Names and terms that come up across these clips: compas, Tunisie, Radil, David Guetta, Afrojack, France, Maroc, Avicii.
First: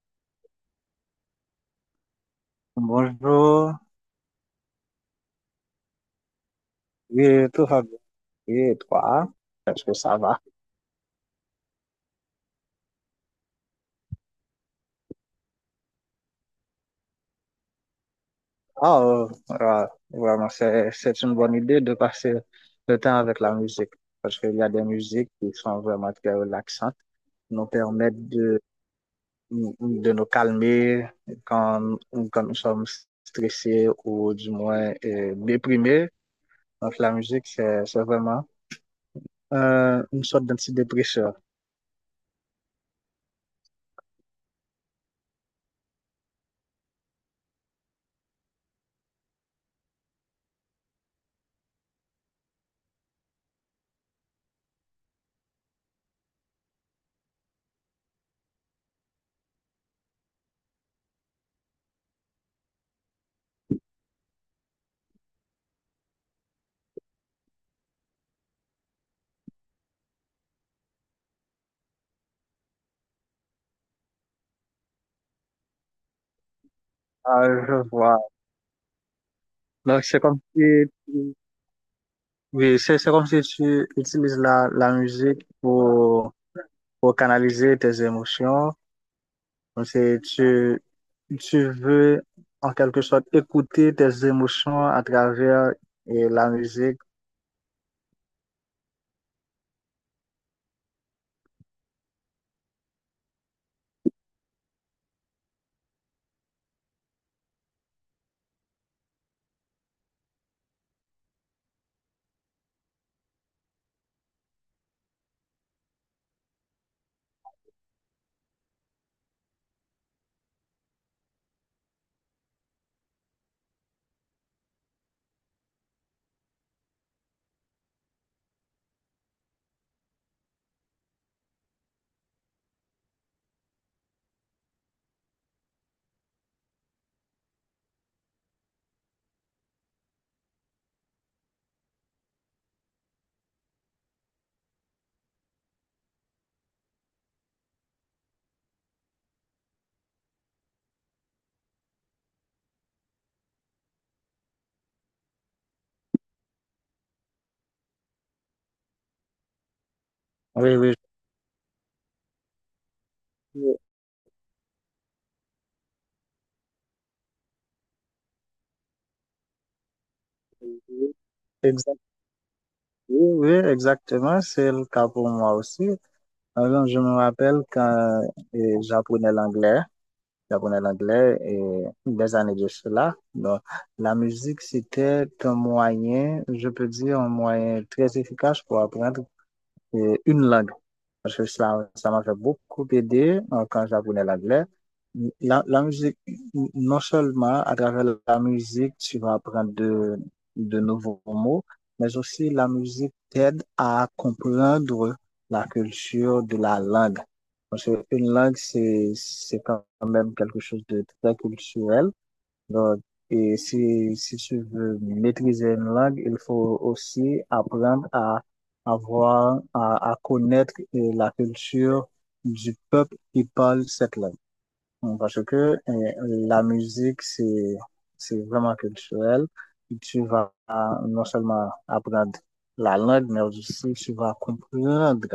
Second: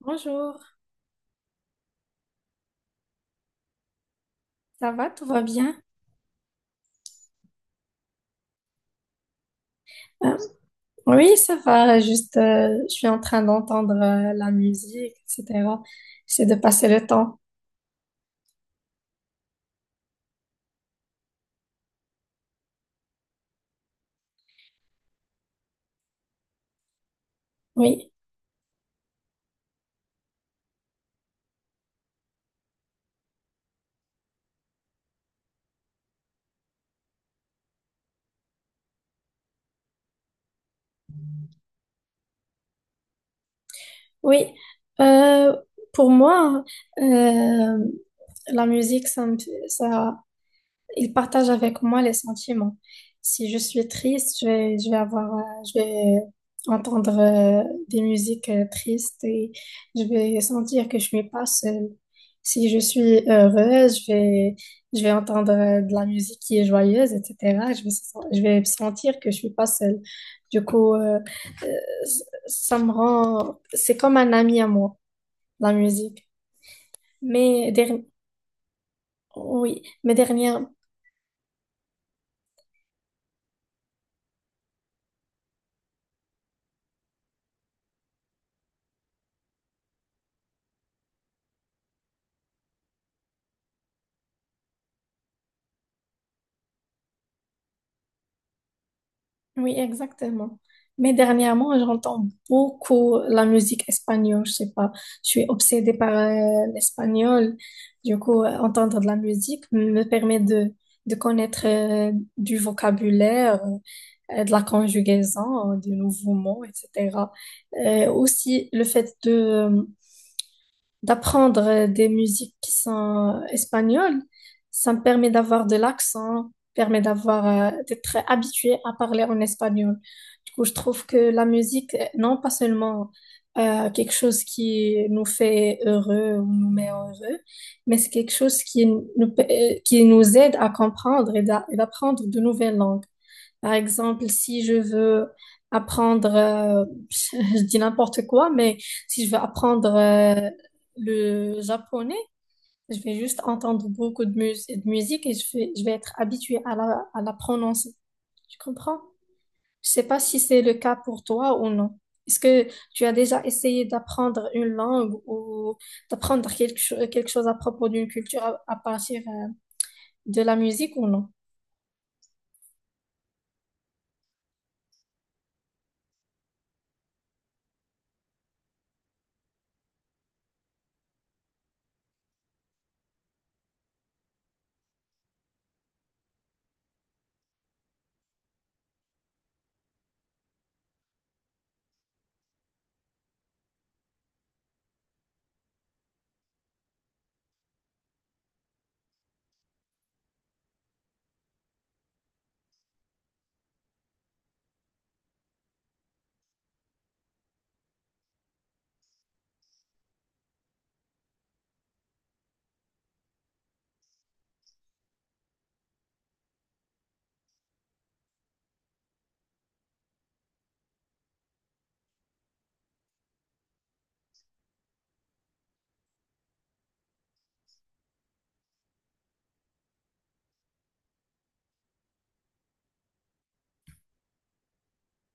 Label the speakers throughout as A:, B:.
A: Bonjour,
B: Bonjour,
A: ça va, tout va bien?
B: oui, tout va bien. Oui, et toi, est-ce que ça
A: Euh,
B: va?
A: oui, ça va, juste je suis en train d'entendre la musique, etc. J'essaie de passer le temps.
B: Ah, ah, vraiment, c'est une bonne idée de passer le temps avec la musique parce qu'il y a des musiques qui sont vraiment très relaxantes, nous
A: Oui,
B: permettent de nous calmer quand, quand nous sommes stressés ou du moins déprimés. Donc, la musique, c'est vraiment une sorte d'antidépresseur.
A: oui. Euh, pour moi, euh, la musique, ça, il partage avec moi les sentiments. Si je suis triste, je vais avoir, je vais entendre des musiques tristes et je vais sentir que je suis pas seule. Si je suis heureuse, je vais entendre de la musique qui est joyeuse, etc. Je vais sentir que je suis pas seule. Du coup, euh, ça me rend, c'est comme un ami à moi, la musique.
B: Ah,
A: Mais
B: je
A: derni-
B: vois.
A: oui,
B: Donc,
A: mais
B: c'est comme
A: dernière.
B: si Oui, c'est comme si tu utilises la musique pour canaliser tes émotions. Comme si tu veux, en quelque sorte, écouter tes émotions à travers et la musique.
A: Oui, exactement. Mais dernièrement, j'entends beaucoup la musique espagnole. Je sais pas, je suis obsédée par l'espagnol. Du coup, entendre de la musique me permet de connaître du vocabulaire, de la conjugaison, de nouveaux mots, etc. Aussi, le fait de, d'apprendre des musiques qui sont espagnoles, ça me permet d'avoir de l'accent, permet d'avoir, d'être habitué à parler en espagnol. Du coup, je trouve que la musique, non pas seulement quelque chose qui nous fait heureux ou nous met heureux, mais c'est quelque chose qui nous aide à comprendre et d'apprendre de nouvelles langues. Par exemple, si je veux apprendre, je dis n'importe quoi, mais si je veux apprendre le japonais, je vais juste entendre beaucoup de musique et je vais être habituée à la prononcer. Tu comprends? Je sais pas si c'est le
B: Oui, oui.
A: cas pour toi ou non. Est-ce que tu as déjà essayé d'apprendre une langue ou d'apprendre quelque chose à propos d'une culture à partir de la musique ou non?
B: Exact- Oui, oui, exactement. C'est le cas pour moi aussi. Alors, je me rappelle quand j'apprenais l'anglais. J'apprenais l'anglais et des années de cela. Donc, la musique, c'était un moyen, je peux dire, un moyen très efficace pour apprendre et une langue. Parce que ça m'a fait beaucoup aider quand j'apprenais l'anglais. La musique, non seulement à travers la musique, tu vas apprendre de nouveaux mots, mais aussi la musique t'aide à comprendre la culture de la langue. Parce qu'une langue, c'est quand même quelque chose de très culturel. Donc, et si tu veux maîtriser une langue, il faut aussi apprendre à avoir, à connaître la culture du peuple qui parle cette langue. Parce que la musique, c'est vraiment culturel. Tu vas non seulement apprendre la langue, mais aussi tu vas comprendre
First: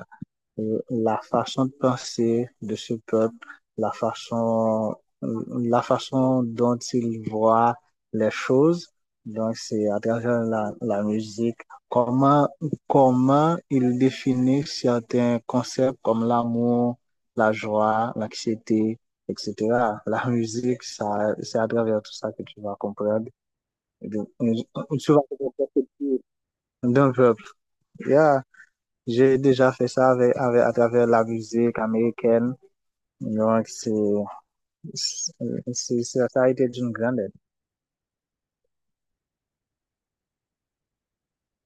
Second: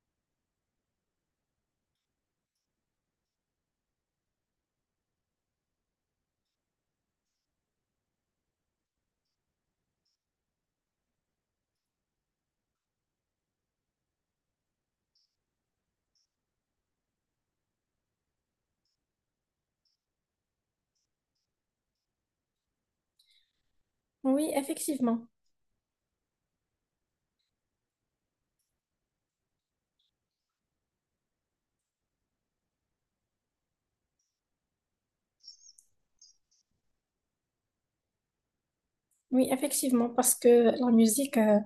B: la façon de penser de ce peuple, la façon, la façon dont il voit les choses. Donc, c'est à travers la musique, comment, comment il définit certains concepts comme l'amour, la joie, l'anxiété, etc. La musique, ça, c'est à travers tout ça que tu vas comprendre. Et donc,
A: Oui,
B: tu vas
A: effectivement.
B: comprendre d'un peuple. Yeah. J'ai déjà fait ça avec, à travers la musique américaine. Donc, ça a été d'une grande aide.
A: Oui, effectivement, parce que la musique,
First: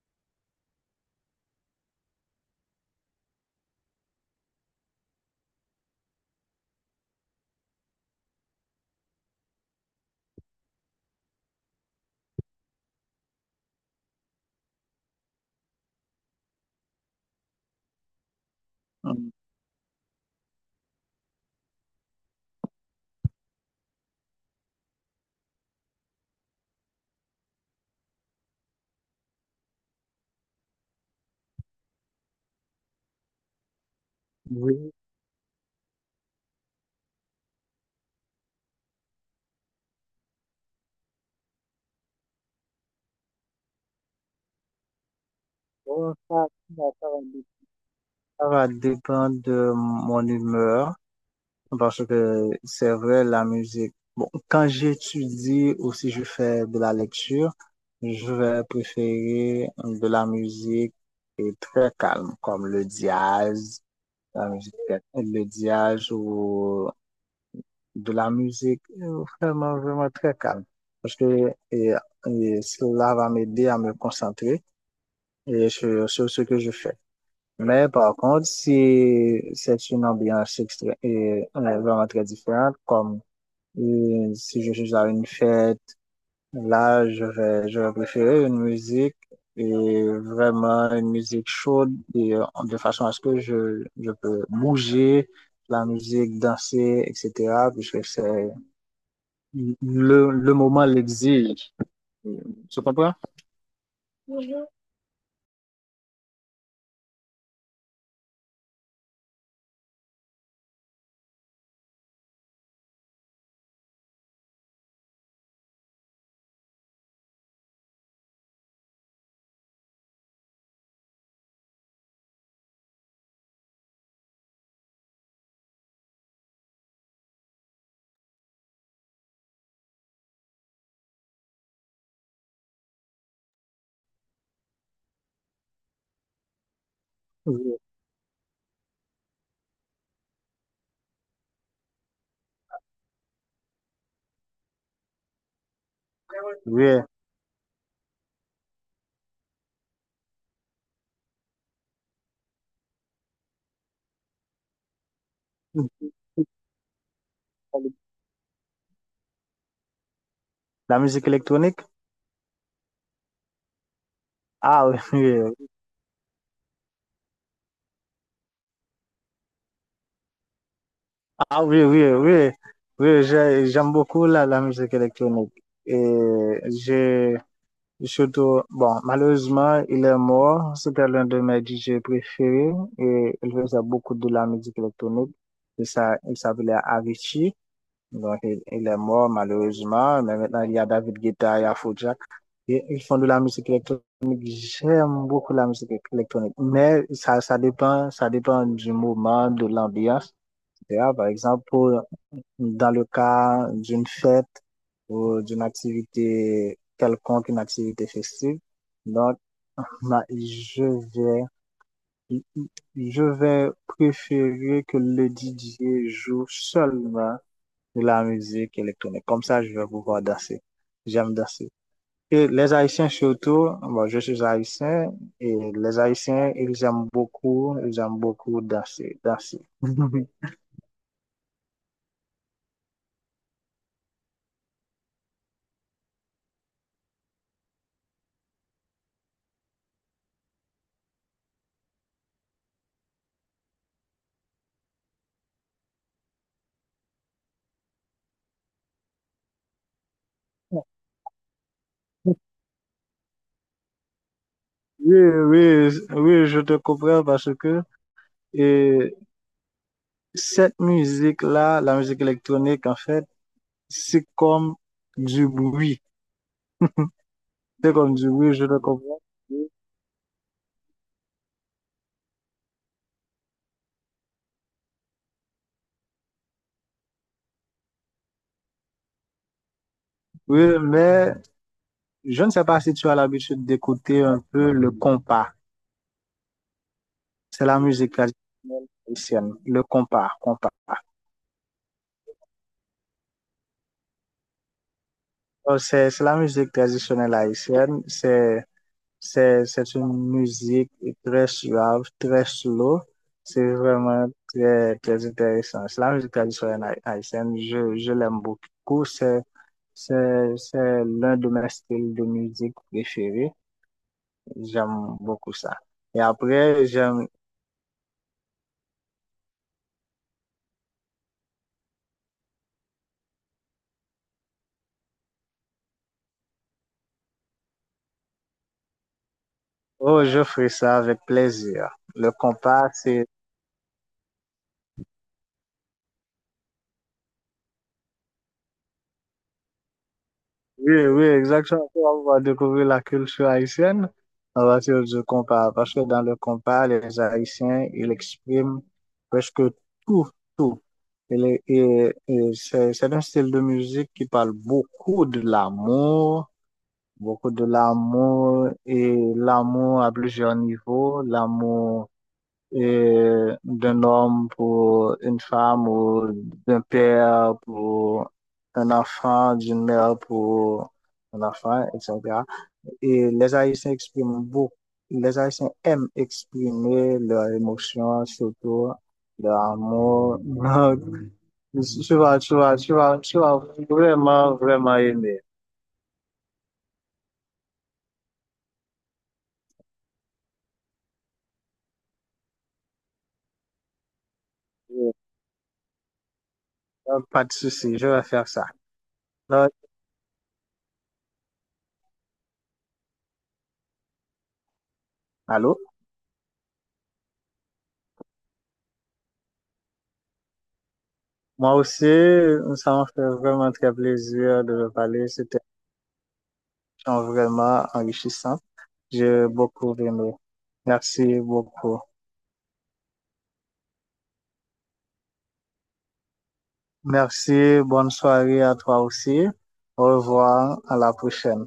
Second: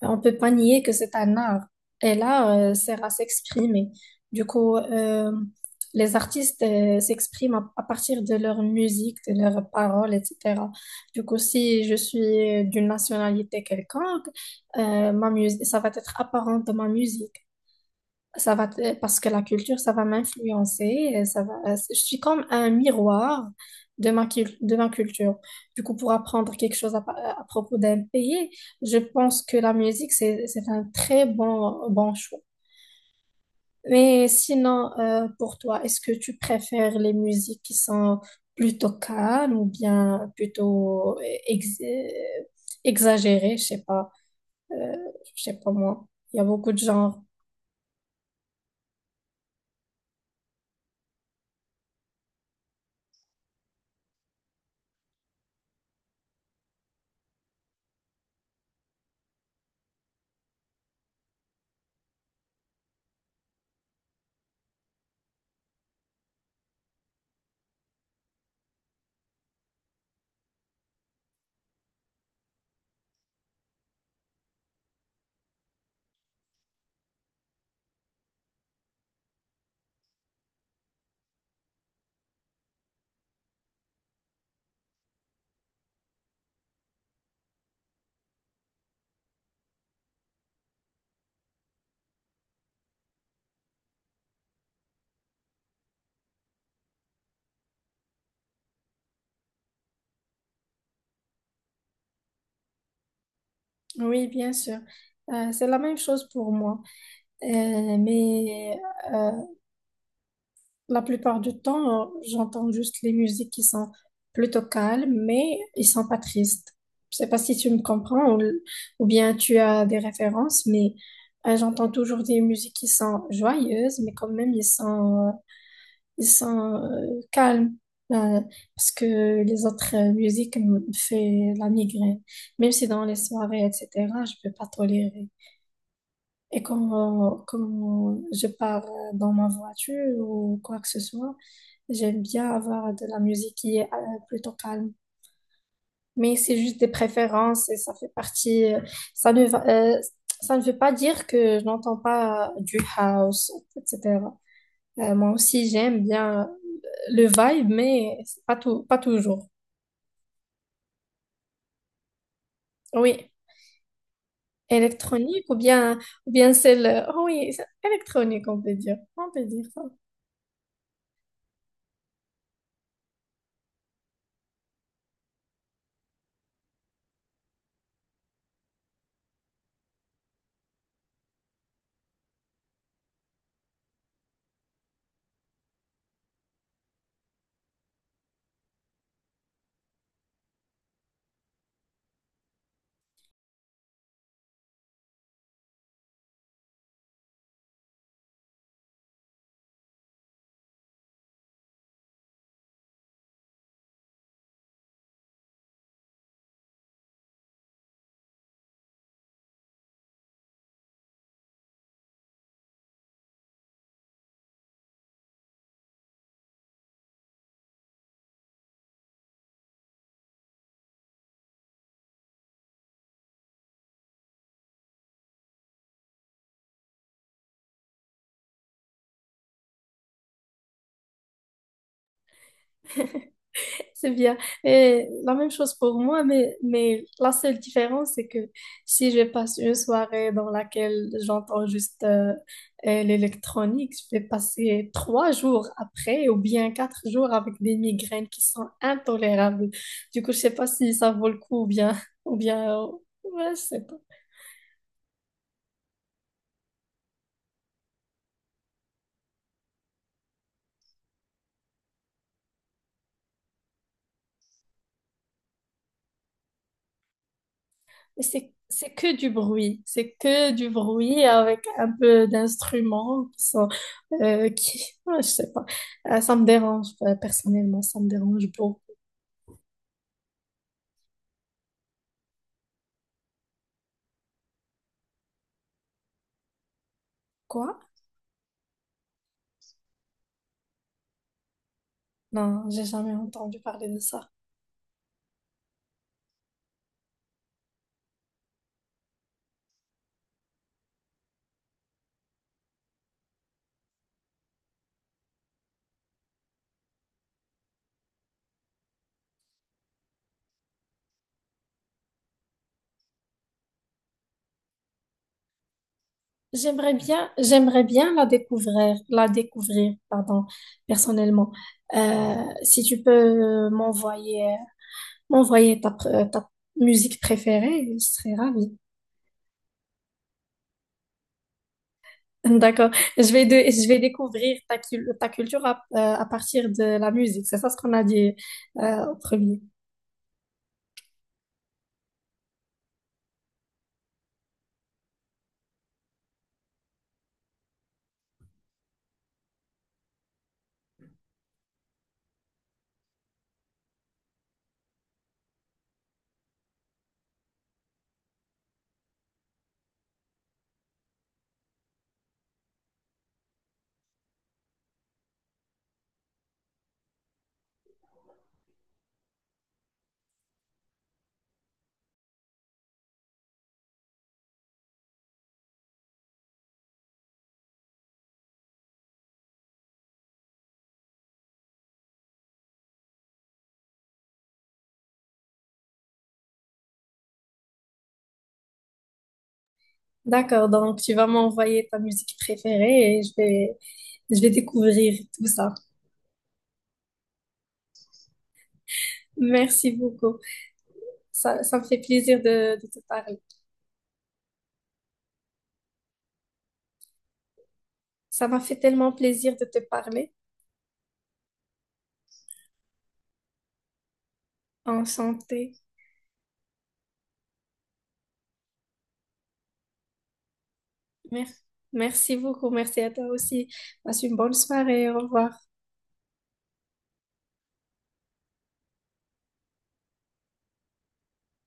A: on peut pas nier que c'est un art. Et là, c'est à s'exprimer. Du coup, les artistes s'expriment à partir de leur musique, de leurs paroles, etc. Du coup, si je suis d'une nationalité quelconque, ma musique, ça va être apparent dans ma musique. Parce que
B: Mm.
A: la culture, ça va m'influencer. Ça va, je suis comme un miroir de de ma culture. Du coup, pour apprendre quelque chose à propos d'un pays, je pense que la musique, c'est un très bon choix. Mais sinon,
B: Oui,
A: pour toi, est-ce que tu préfères les musiques qui sont plutôt calmes ou bien plutôt ex- euh, exagérées? Euh, je sais pas moi.
B: bon,
A: Il y a beaucoup de
B: ça ça va
A: genres.
B: dé- ça va dépendre de mon humeur parce que c'est vrai, la musique. Bon, quand j'étudie ou si je fais de la lecture, je vais préférer de la musique et très calme, comme le jazz, la musique, le jazz ou de la musique, vraiment, vraiment très calme. Parce que et cela va m'aider à me concentrer et sur ce que je fais. Mais par contre, si c'est une ambiance vraiment très différente, comme si je suis à une fête, là, je vais préférer une musique et vraiment une musique chaude et, de façon à ce que je peux bouger la musique, danser, etc., puisque c'est le moment l'exige. Tu comprends?
A: Oui, bien
B: Oui.
A: sûr. C'est la même chose pour moi. Euh, mais euh, la plupart du temps, j'entends juste les musiques qui sont plutôt calmes, mais ils sont pas tristes. Je sais pas si tu me comprends ou bien tu as des références, mais j'entends toujours des musiques qui sont joyeuses, mais quand même, ils sont calmes. Euh, Parce que les autres musiques me font la migraine. Même si dans les soirées, etc., je peux pas tolérer. Et
B: Oui.
A: comme je pars dans ma voiture ou quoi que ce soit, j'aime bien avoir de la musique qui est plutôt calme. Mais c'est juste des préférences et ça fait partie. Ça ne va, euh, ça ne veut pas dire que je n'entends pas du house, etc. Moi aussi, j'aime bien le vibe, mais c'est pas tout, pas toujours.
B: La musique électronique?
A: Oui,
B: Ah, oui,
A: électronique
B: oui.
A: ou bien celle. Oh oui, c'est électronique, on peut dire. On peut dire ça.
B: Ah, oui, oui, oui. Oui, j'aime beaucoup la musique électronique. Et j'ai surtout, bon, malheureusement, il est mort. C'était l'un de mes DJ préférés et il faisait beaucoup de la musique électronique. Et ça, il s'appelait Avicii. Donc, il est mort malheureusement, mais maintenant il y a David Guetta, il y a Afrojack. Et ils font de la musique électronique. J'aime beaucoup la musique électronique, mais ça, ça dépend du moment, de l'ambiance, etc. Par exemple, dans le cas d'une fête ou d'une activité quelconque, une activité festive, donc ma- je vais, je vais préférer que le DJ joue seulement de la musique électronique. Comme ça, je vais pouvoir danser. J'aime danser. Et les Haïtiens surtout, bon, je suis haïtien et les Haïtiens, ils aiment beaucoup danser, danser.
A: C'est bien. Et la même chose pour moi, mais la seule différence, c'est que si je passe une soirée dans laquelle j'entends juste l'électronique, je vais passer trois jours après ou bien quatre jours avec des migraines qui sont intolérables. Du coup, je sais pas si ça vaut le coup ou bien, ou bien, ouais, je sais pas.
B: Oui, oui, oui, je te comprends parce que et cette musique-là, la musique électronique, en fait, c'est comme du bruit. C'est comme
A: Mais
B: du bruit, je te
A: c'est que
B: comprends.
A: du bruit. C'est que du bruit avec un peu d'instruments qui sont qui... ouais, je sais pas. Ça me dérange, personnellement, ça me dérange beaucoup.
B: Oui, mais je ne sais pas si tu as l'habitude d'écouter un peu le compas. C'est
A: Quoi?
B: la musique traditionnelle haïtienne, le compas, compas.
A: Non, j'ai jamais entendu parler de ça.
B: Oh, c'est la musique traditionnelle haïtienne. C'est une musique très suave, très slow. C'est vraiment très, très intéressant. C'est la musique traditionnelle haïtienne. Je l'aime beaucoup. C'est l'un de mes styles de musique préférés. J'aime beaucoup ça. Et après, j'aime.
A: J'aimerais bien la découvrir, pardon, personnellement. Euh, Si tu peux euh, m'envoyer, m'envoyer ta musique préférée, je serais ravie.
B: Oh, je ferai ça avec plaisir. Le compas.
A: D'accord. Je vais découvrir ta culture à partir de la musique. C'est ça ce qu'on a dit, au premier.
B: Oui, oui, exactement. On va découvrir la culture haïtienne à partir du compas. Parce que dans le compas, les Haïtiens, ils expriment presque tout, tout. Et, c'est un style de musique qui parle beaucoup de l'amour et l'amour à plusieurs niveaux, l'amour et d'un homme pour une femme ou d'un père pour un enfant, d'une mère pour un enfant, etc. Et les Haïtiens expriment beaucoup, les Haïtiens aiment exprimer leurs émotions, surtout leur amour. Donc, tu vas vraiment, vraiment aimer.
A: D'accord, donc tu vas m'envoyer ta musique préférée et je vais
B: Et,
A: découvrir tout ça.
B: pas de souci, je vais faire ça. Donc,
A: Merci beaucoup. Ça me fait plaisir de te parler.
B: allô?
A: Ça m'a fait tellement plaisir de te parler.
B: Moi aussi, ça m'a fait vraiment très plaisir de le parler. C'était
A: Enchantée.
B: un échange vraiment enrichissant. J'ai beaucoup aimé. Merci
A: Mer-
B: beaucoup.
A: Merci beaucoup. Merci à toi aussi. Passe une bonne soirée. Au revoir.
B: Merci. Bonne soirée à toi aussi. Au revoir. À la prochaine.